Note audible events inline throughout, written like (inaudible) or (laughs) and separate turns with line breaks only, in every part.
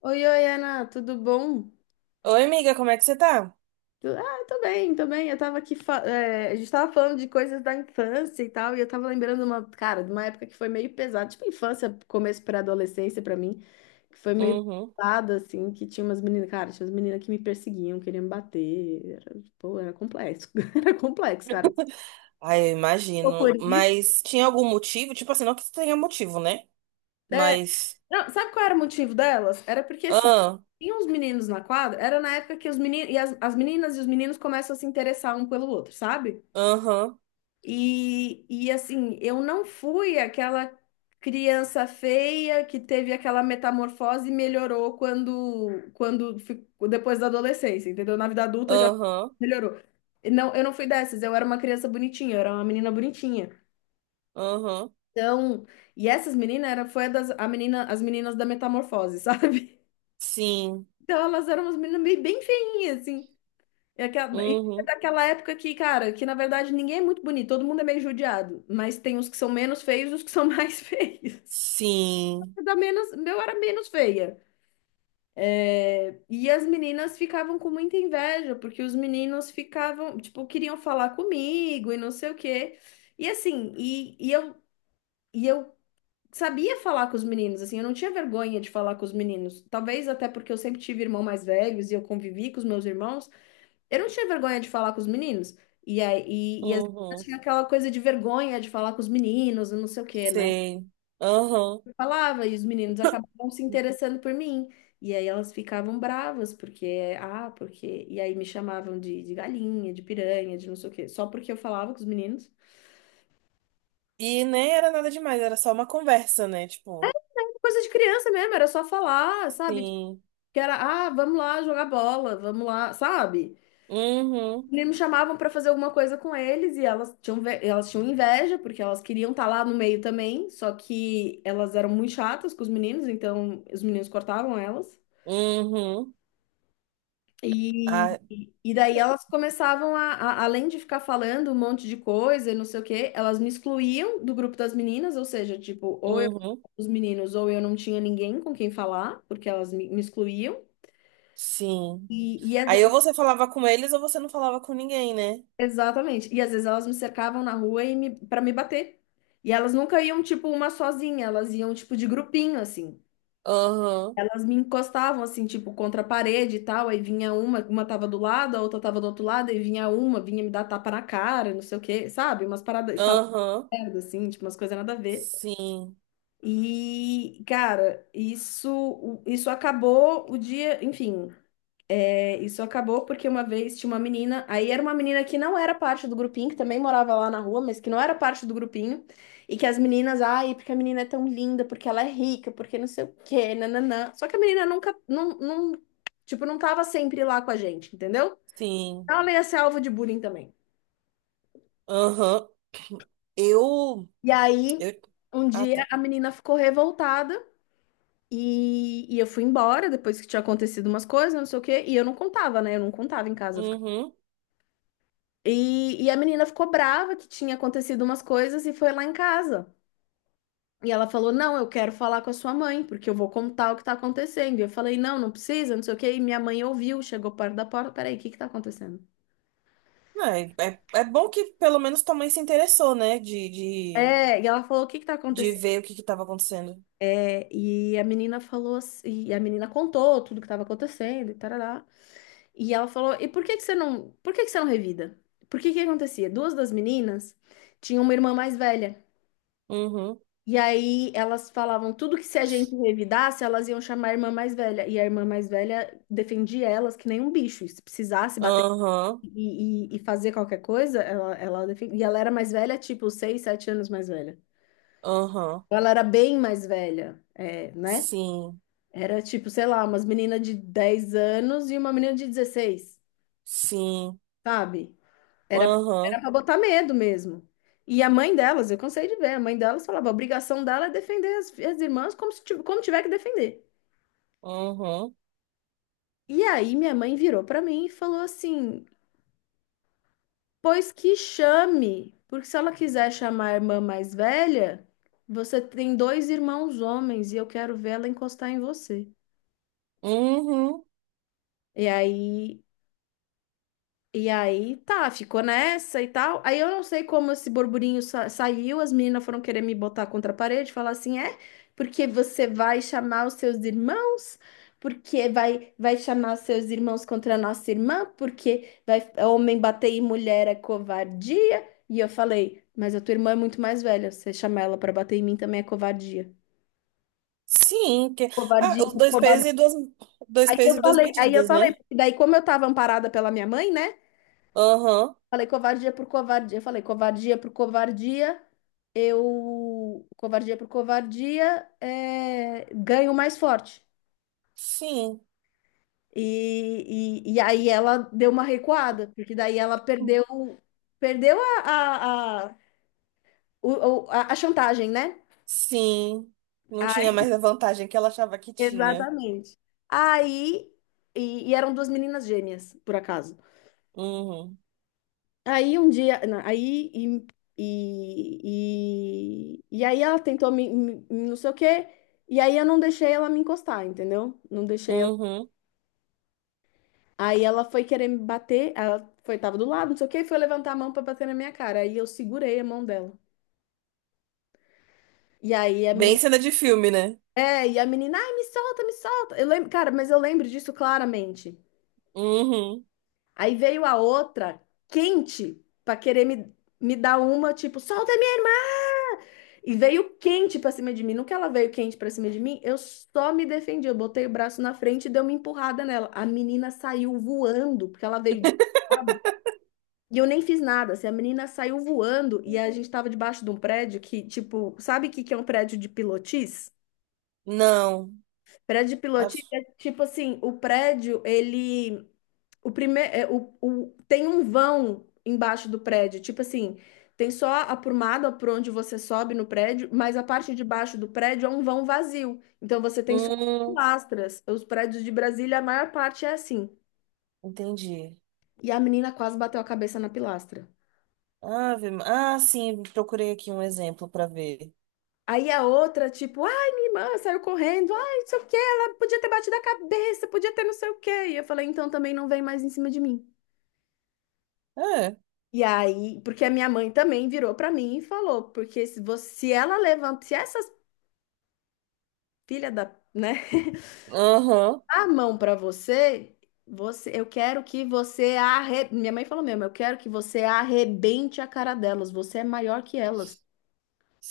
Oi, oi, Ana, tudo bom?
Oi, amiga, como é que você tá?
Ah, tô bem, tô bem. Eu tava aqui, a gente tava falando de coisas da infância e tal, e eu tava lembrando cara, de uma época que foi meio pesada, tipo infância, começo para adolescência pra mim, que foi meio
Uhum.
pesada, assim, que tinha umas meninas, cara, tinha umas meninas que me perseguiam, queriam me bater, pô, era complexo, (laughs) era complexo, cara.
Ai, eu
Pô,
imagino. Mas tinha algum motivo? Tipo assim, não que tenha motivo, né?
é,
Mas.
não, sabe qual era o motivo delas? Era porque, assim,
Ah,
tinha uns meninos na quadra, era na época que os meninos, e as meninas e os meninos começam a se interessar um pelo outro, sabe?
aham,
E assim, eu não fui aquela criança feia que teve aquela metamorfose e melhorou quando, quando ficou- depois da adolescência, entendeu? Na vida adulta já
aham,
melhorou. Não, eu não fui dessas, eu era uma criança bonitinha, eu era uma menina bonitinha.
aham.
Então, e essas meninas era foi a das a menina, as meninas da metamorfose, sabe? (laughs)
Sim.
Então elas eram umas meninas meio bem feinhas, assim. É que- É
Uhum.
daquela época que, cara, que na verdade ninguém é muito bonito, todo mundo é meio judiado, mas tem os que são menos feios e os que são mais (laughs) feios.
Sim.
Eu era menos feia. E as meninas ficavam com muita inveja, porque os meninos ficavam, tipo, queriam falar comigo e não sei o quê. E assim, e eu sabia falar com os meninos, assim, eu não tinha vergonha de falar com os meninos. Talvez até porque eu sempre tive irmãos mais velhos e eu convivi com os meus irmãos. Eu não tinha vergonha de falar com os meninos. E aí, as meninas
Uhum.
tinham aquela coisa de vergonha de falar com os meninos, e não sei o quê, né?
Sei. Aham.
Eu falava, e os meninos acabavam se interessando por mim. E aí elas ficavam bravas, porque, ah, porque. E aí me chamavam de galinha, de piranha, de não sei o quê, só porque eu falava com os meninos.
E nem era nada demais, era só uma conversa, né? Tipo,
Coisa de criança mesmo, era só falar, sabe? Tipo,
sim.
Que era, vamos lá jogar bola, vamos lá, sabe?
Uhum.
E me chamavam para fazer alguma coisa com eles e elas tinham, elas tinham inveja, porque elas queriam estar lá no meio também, só que elas eram muito chatas com os meninos, então os meninos cortavam elas.
Uhum.
E,
Ah,
e daí elas começavam além de ficar falando um monte de coisa e não sei o quê, elas me excluíam do grupo das meninas, ou seja, tipo, ou eu
uhum.
os meninos ou eu não tinha ninguém com quem falar, porque elas me excluíam.
Sim.
E às
Aí ou você falava com eles ou você não falava com ninguém, né?
Exatamente. E às vezes elas me cercavam na rua e me, para me bater. E elas nunca iam, tipo, uma sozinha, elas iam, tipo, de grupinho, assim.
Aham.
Elas me encostavam, assim, tipo, contra a parede e tal. Aí vinha uma tava do lado, a outra tava do outro lado, aí vinha uma, vinha me dar tapa na cara, não sei o quê, sabe? Umas paradas, e falava
Aham,
merda, assim, tipo, umas coisas nada a ver.
sim,
E, cara, isso acabou o dia, enfim. Isso acabou porque uma vez tinha uma menina, aí era uma menina que não era parte do grupinho, que também morava lá na rua, mas que não era parte do grupinho, e que as meninas, ai, porque a menina é tão linda, porque ela é rica, porque não sei o quê, nananã. Só que a menina nunca, não, não, tipo, não tava sempre lá com a gente, entendeu?
sim,
Então ela ia ser alvo de bullying também.
aham. Eu,
E aí,
eu,
um
ah
dia
tá,
a menina ficou revoltada e eu fui embora depois que tinha acontecido umas coisas, não sei o quê, e eu não contava, né? Eu não contava em casa.
uhum.
E a menina ficou brava que tinha acontecido umas coisas e foi lá em casa. E ela falou: "Não, eu quero falar com a sua mãe, porque eu vou contar o que tá acontecendo." E eu falei: "Não, não precisa, não sei o quê." E minha mãe ouviu, chegou perto da porta: "Peraí, o que que tá acontecendo?"
É bom que pelo menos tua mãe se interessou, né, de, de,
É, e ela falou: "O que que tá
de
acontecendo?"
ver o que que tava acontecendo.
É, e a menina falou: "assim-" E a menina contou tudo que tava acontecendo e tarará. E ela falou: "E por que que você não, por que que você não revida?" Por que que acontecia? Duas das meninas tinham uma irmã mais velha.
Uhum,
E aí elas falavam tudo que se a gente revidasse, elas iam chamar a irmã mais velha. E a irmã mais velha defendia elas que nem um bicho. E se precisasse bater
aham,
e fazer qualquer coisa, ela defendia. E ela era mais velha, tipo, 6, 7 anos mais velha.
aham,
Então, ela era bem mais velha, é, né?
sim,
Era tipo, sei lá, umas meninas de 10 anos e uma menina de 16,
sim,
sabe? Era, era
aham,
pra botar medo mesmo. E a mãe delas, eu cansei de ver, a mãe delas falava, a obrigação dela é defender as irmãs como se, como tiver que defender.
uhum,
E aí minha mãe virou para mim e falou assim: "Pois que chame, porque se ela quiser chamar a irmã mais velha, você tem dois irmãos homens e eu quero ver ela encostar em você."
uhum,
E aí E aí, tá, ficou nessa e tal. Aí eu não sei como esse burburinho saiu, as meninas foram querer me botar contra a parede, falar assim, é, porque você vai chamar os seus irmãos, porque vai chamar os seus irmãos contra a nossa irmã, porque vai, homem bater em mulher é covardia. E eu falei, mas a tua irmã é muito mais velha, você chamar ela pra bater em mim também é covardia.
sim, que, ah,
Covardia,
os dois
covardia.
pesos e duas, dois pesos e duas
Aí eu
medidas,
falei,
né?
porque daí como eu tava amparada pela minha mãe, né?
Aham,
Falei covardia por covardia. Falei covardia por covardia. Eu, covardia por covardia, é, ganho mais forte.
sim.
E aí ela deu uma recuada, porque daí ela perdeu, perdeu a, o- a chantagem, né?
Sim, não tinha mais a vantagem que ela achava que tinha.
Exatamente. Aí, e eram duas meninas gêmeas, por acaso.
Uhum,
Aí um dia, na- aí e aí ela tentou me não sei o quê, e aí eu não deixei ela me encostar, entendeu? Não deixei ela.
uhum.
Aí ela foi querer me bater, ela foi, tava do lado, não sei o quê, e foi levantar a mão pra bater na minha cara. Aí eu segurei a mão dela. E aí a
Bem
menina,
cena de filme, né?
e a menina, ai, me solta, me solta. Eu lembro, cara, mas eu lembro disso claramente.
Uhum.
Aí veio a outra, quente, pra querer me dar uma, tipo, solta a minha. E veio quente pra cima de mim. No que ela veio quente pra cima de mim, eu só me defendi. Eu botei o braço na frente e dei uma empurrada nela. A menina saiu voando, porque ela veio desesperada. E eu nem fiz nada. Assim, a menina saiu voando e a gente tava debaixo de um prédio que, tipo, sabe o que que é um prédio de pilotis?
Não.
Prédio de pilotis
Acho-
é tipo assim, o prédio, ele o primeiro, o- tem um vão embaixo do prédio, tipo assim, tem só a prumada por onde você sobe no prédio, mas a parte de baixo do prédio é um vão vazio. Então você tem só
Hum,
pilastras. Os prédios de Brasília, a maior parte é assim.
entendi.
E a menina quase bateu a cabeça na pilastra.
Ave. Ah, sim, procurei aqui um exemplo para ver.
Aí a outra, tipo, ai, minha irmã saiu correndo, ai, não sei o quê, ela podia ter batido a cabeça, podia ter não sei o quê. E eu falei, então também não vem mais em cima de mim.
É.
E aí, porque a minha mãe também virou pra mim e falou, porque se você, se ela levanta, se essa filha da, né,
Aham.
(laughs) a mão pra você, você, eu quero que você arre... Minha mãe falou mesmo, eu quero que você arrebente a cara delas, você é maior que elas.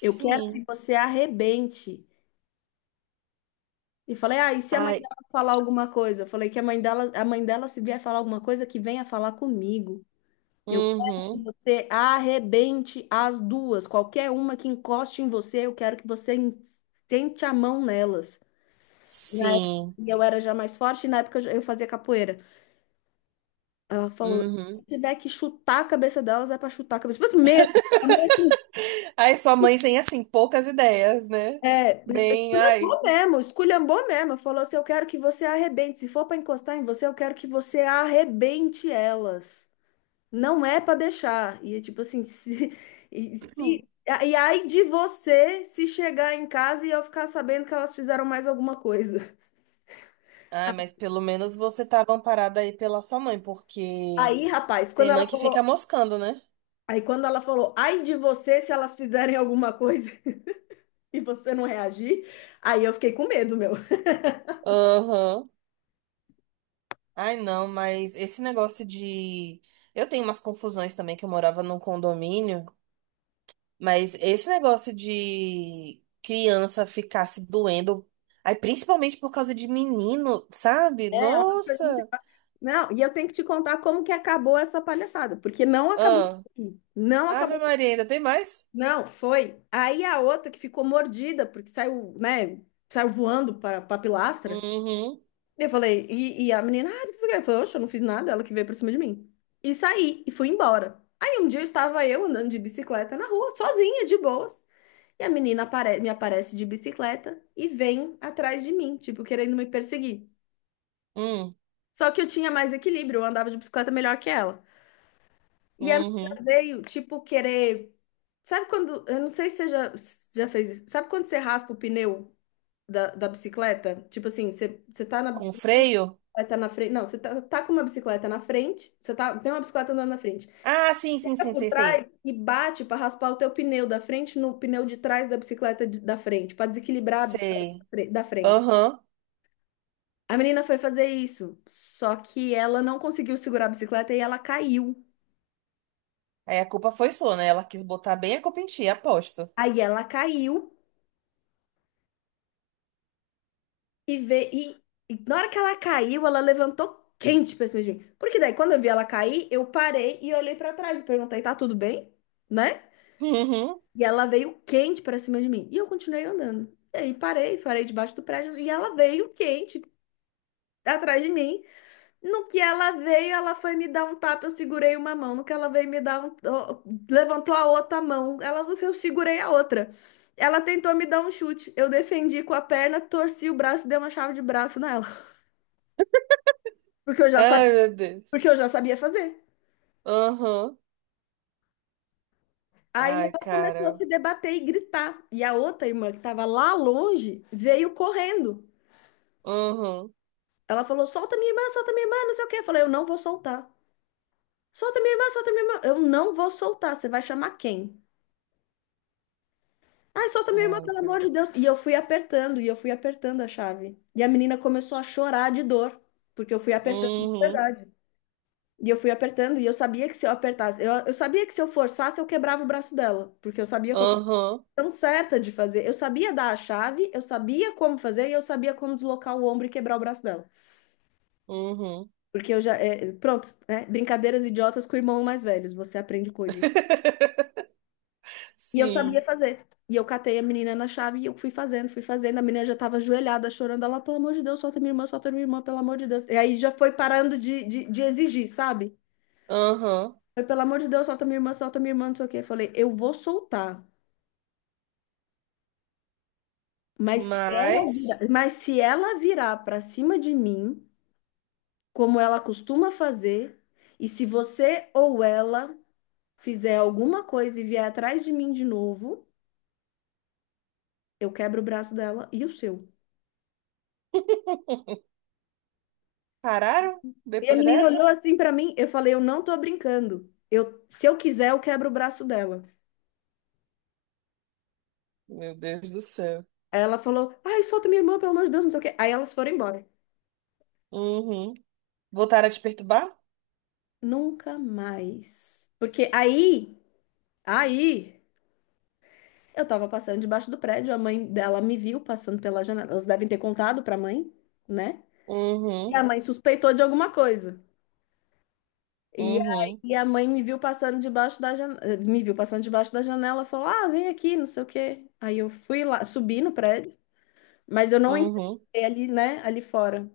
Eu quero que você arrebente. E falei, ah, e se a mãe
Ai.
dela falar alguma coisa? Eu falei que a mãe dela se vier falar alguma coisa, que venha falar comigo. Eu quero que
Uhum.
você arrebente as duas. Qualquer uma que encoste em você, eu quero que você sente a mão nelas.
Sim.
E eu era já mais forte, e na época eu eu fazia capoeira. Ela falou: se
Uhum.
tiver que chutar a cabeça delas, é pra chutar a cabeça. Mas mesmo,
(laughs) Ai, sua mãe tem, assim, poucas ideias, né?
é,
Bem, ai.
esculhambou mesmo, esculhambou mesmo. Falou assim: eu quero que você arrebente. Se for pra encostar em você, eu quero que você arrebente elas. Não é para deixar. E é tipo assim, se, (laughs) e,
Hum.
se, e aí de você se chegar em casa e eu ficar sabendo que elas fizeram mais alguma coisa.
Ai, mas pelo menos você tava amparada aí pela sua mãe, porque
Aí, rapaz,
tem mãe que fica moscando, né?
aí quando ela falou, ai de você se elas fizerem alguma coisa (laughs) e você não reagir, aí eu fiquei com medo, meu.
Aham. Ai, não, mas esse negócio de. Eu tenho umas confusões também, que eu morava num condomínio, mas esse negócio de criança ficar se doendo, aí principalmente por causa de menino, sabe?
É uma coisa muito-
Nossa!
Não, e eu tenho que te contar como que acabou essa palhaçada, porque não acabou.
Ah,
aqui. Não
Ave
acabou.
Maria, ainda tem mais?
Não, foi. Aí a outra que ficou mordida, porque saiu, né, saiu voando para a pilastra.
Uhum,
Eu falei, e a menina, ah, o que você quer? Eu falei, oxe, eu não fiz nada, ela que veio por cima de mim. E saí, e fui embora. Aí um dia eu estava eu andando de bicicleta na rua, sozinha, de boas. E a me aparece de bicicleta e vem atrás de mim, tipo, querendo me perseguir.
uhum,
Só que eu tinha mais equilíbrio, eu andava de bicicleta melhor que ela. E a menina
uhum.
veio, tipo, querer. Sabe quando. Eu não sei se se já fez isso. Sabe quando você raspa o pneu da bicicleta? Tipo assim, você tá
Com freio?
bicicleta na frente. Não, tá com uma bicicleta na frente, tem uma bicicleta andando na frente.
Ah, sim, sim,
Pega
sim,
por
sei,
trás
sei.
e bate para raspar o teu pneu da frente no pneu de trás da da frente, para desequilibrar a
Sei.
da frente.
Aham.
A menina foi fazer isso, só que ela não conseguiu segurar a bicicleta e ela caiu.
Aí a culpa foi sua, né? Ela quis botar bem a culpa em ti, aposto.
Aí ela caiu e veio. E na hora que ela caiu, ela levantou quente pra cima de mim. Porque daí, quando eu vi ela cair, eu parei e olhei para trás e perguntei: tá tudo bem? Né?
Uhum.
E ela veio quente para cima de mim. E eu continuei andando. E aí parei debaixo do prédio e ela veio quente atrás de mim. No que ela veio, ela foi me dar um tapa, eu segurei uma mão. No que ela veio me dar um, ó, levantou a outra mão, ela eu segurei a outra. Ela tentou me dar um chute. Eu defendi com a perna, torci o braço e dei uma chave de braço nela, porque eu
(laughs)
já sabia,
Ai, meu Deus.
porque eu já sabia fazer.
Aham.
Aí
Ai,
ela começou a
cara.
se debater e gritar. E a outra irmã, que estava lá longe, veio correndo.
Uhum.
Ela falou: solta minha irmã, não sei o quê. Eu falei: eu não vou soltar. Solta minha irmã, solta minha irmã. Eu não vou soltar. Você vai chamar quem? Ai, solta minha irmã,
Ai,
pelo amor
cara.
de Deus. E eu fui apertando, e eu fui apertando a chave. E a menina começou a chorar de dor, porque eu fui apertando de
Uhum.
verdade. E eu fui apertando, e eu sabia que se eu apertasse, eu sabia que se eu forçasse, eu quebrava o braço dela, porque eu sabia que eu estava
Aham.
tão certa de fazer. Eu sabia dar a chave, eu sabia como fazer, e eu sabia como deslocar o ombro e quebrar o braço dela.
Uhum.
Porque eu já. É, pronto, né? Brincadeiras idiotas com o irmão mais velhos, você aprende coisas.
(laughs)
E eu sabia
Sim.
fazer. E eu catei a menina na chave e eu fui fazendo, fui fazendo. A menina já tava ajoelhada, chorando. Ela, pelo amor de Deus, solta minha irmã, pelo amor de Deus. E aí já foi parando de exigir, sabe?
Aham.
Foi, pelo amor de Deus, solta minha irmã, não sei o quê. Eu falei, eu vou soltar.
Mas
Mas se ela virar pra cima de mim, como ela costuma fazer, e se você ou ela fizer alguma coisa e vier atrás de mim de novo, eu quebro o braço dela e o seu.
pararam
E a
depois
menina
dessa?
olhou assim pra mim, eu falei, eu não tô brincando. Eu, se eu quiser, eu quebro o braço dela.
Meu Deus do céu.
Aí ela falou, ai, solta minha irmã, pelo amor de Deus, não sei o quê. Aí elas foram embora.
Uhum. Voltaram a te perturbar?
Nunca mais. Porque aí, eu tava passando debaixo do prédio, a mãe dela me viu passando pela janela. Elas devem ter contado pra mãe, né? E a
Uhum.
mãe suspeitou de alguma coisa. E
Uhum.
aí a mãe me viu passando debaixo da janela, me viu passando debaixo da janela, falou: "Ah, vem aqui, não sei o quê". Aí eu fui lá, subi no prédio, mas eu não
Uhum.
entrei ali, né, ali fora.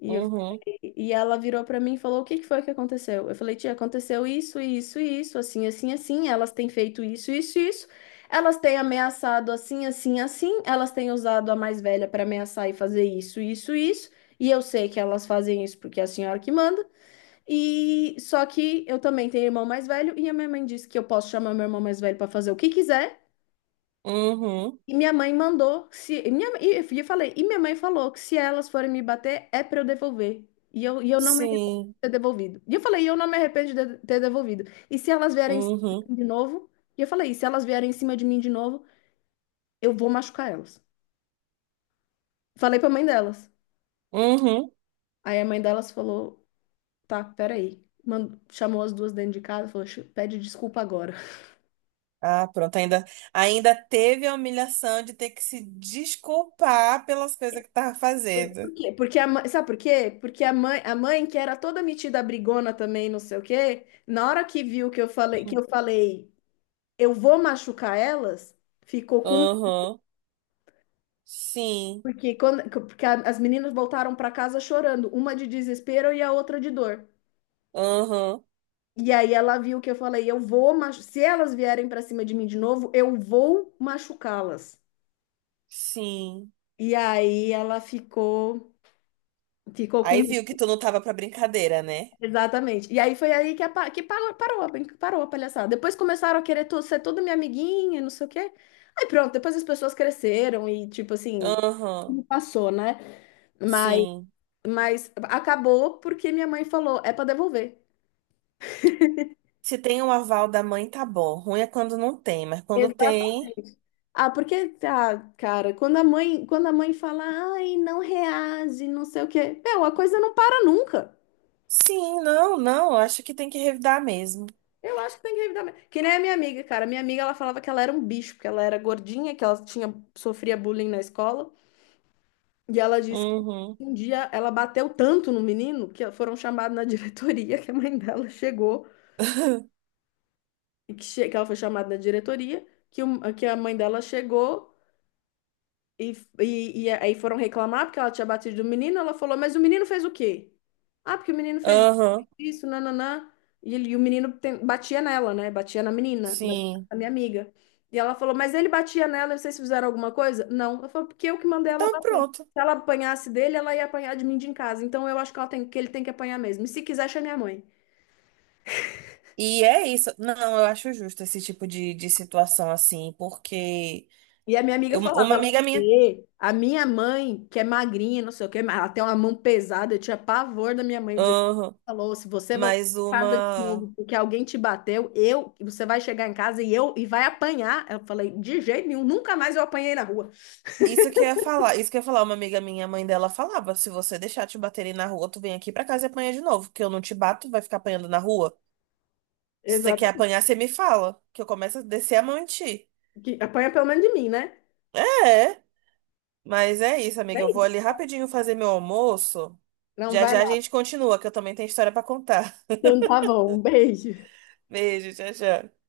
E,
Uhum.
e ela virou pra mim e falou: "O que que foi que aconteceu?". Eu falei: "Tia, aconteceu isso, isso, isso, assim, assim, assim, elas têm feito isso, isso, isso. Elas têm ameaçado assim, assim, assim, elas têm usado a mais velha para ameaçar e fazer isso, isso, isso, e eu sei que elas fazem isso porque é a senhora que manda. E só que eu também tenho irmão mais velho e a minha mãe disse que eu posso chamar meu irmão mais velho para fazer o que quiser.
Uhum.
E minha mãe mandou, se e minha e eu falei, e minha mãe falou que se elas forem me bater é para eu devolver. E eu não me arrependo
Sim.
de ter devolvido. E eu falei, e eu não me arrependo de ter devolvido. E se elas vierem em cima de
Uhum.
mim de novo, e eu falei, e se elas vierem em cima de mim de novo, eu vou machucar elas. Falei para a mãe delas.
Uhum.
Aí a mãe delas falou, tá, peraí. Mandou, chamou as duas dentro de casa, falou, pede desculpa agora.
Ah, pronto, ainda teve a humilhação de ter que se desculpar pelas coisas que tava fazendo.
Quê? Porque a mãe, sabe por quê? Porque a mãe que era toda metida brigona também, não sei o quê, na hora que viu que eu falei, eu vou machucar elas, ficou com medo,
Aham, sim,
porque quando porque a- as meninas voltaram para casa chorando, uma de desespero e a outra de dor.
aham,
E aí ela viu que eu falei, se elas vierem para cima de mim de novo, eu vou machucá-las.
sim.
E aí ficou com
Aí viu que tu não tava pra brincadeira, né?
Exatamente. E aí foi aí que parou a palhaçada. Depois começaram a ser toda minha amiguinha, não sei o quê. Aí pronto, depois as pessoas cresceram e, tipo assim,
Aham,
passou, né? Mas,
sim.
mas acabou porque minha mãe falou, é para devolver.
Se tem um aval da mãe, tá bom. Ruim é quando não tem, mas quando tem,
Exatamente. Ah, cara, quando a mãe fala, ai, não reage, não sei o quê, meu, a coisa não para nunca.
sim, não, não, acho que tem que revidar mesmo.
Eu acho que tem que revidar mesmo. Que nem a minha amiga, cara. Minha amiga, ela falava que ela era um bicho, porque ela era gordinha, sofria bullying na escola. E ela disse que
Uhum.
um dia ela bateu tanto no menino que foram chamados na (laughs) diretoria, que a mãe dela chegou,
(laughs)
e que ela foi chamada na diretoria, que a mãe dela chegou. E, e aí foram reclamar porque ela tinha batido o menino. Ela falou, mas o menino fez o quê? Ah, porque o menino fez
Aham,
isso, nananã. E, e o batia nela, né? Batia na menina,
sim.
da minha amiga. E ela falou, mas ele batia nela, vocês fizeram alguma coisa? Não. Ela falou, porque eu que mandei ela
Então
bater.
pronto.
Se ela apanhasse dele, ela ia apanhar de mim de em casa. Então eu acho que ele tem que apanhar mesmo. E se quiser, chama minha mãe.
E é isso. Não, eu acho justo esse tipo de situação assim, porque
E a minha amiga falava,
uma
ela,
amiga minha,
"Ê, a minha mãe, que é magrinha, não sei o quê, mas ela tem uma mão pesada, eu tinha pavor da minha mãe, o dia que ela
aham,
falou, se você voltar
mas
pra casa de
uma.
novo porque alguém te bateu, você vai chegar em casa e vai apanhar. Eu falei, de jeito nenhum, nunca mais eu apanhei na rua.
Isso que eu ia falar, isso que eu ia falar, uma amiga minha, a mãe dela falava: se você deixar te baterem na rua, tu vem aqui pra casa e apanha de novo, porque eu não te bato, vai ficar apanhando na rua. Se você quer
Exatamente.
apanhar, você me fala, que eu começo a descer a mão em ti.
Que apanha pelo menos de mim, né?
É, mas é isso,
É
amiga. Eu vou
isso.
ali rapidinho fazer meu almoço.
Não,
Já
vai
já a
lá.
gente continua, que eu também tenho história pra contar.
Então tá bom, um beijo.
(laughs) Beijo, tchau, tchau.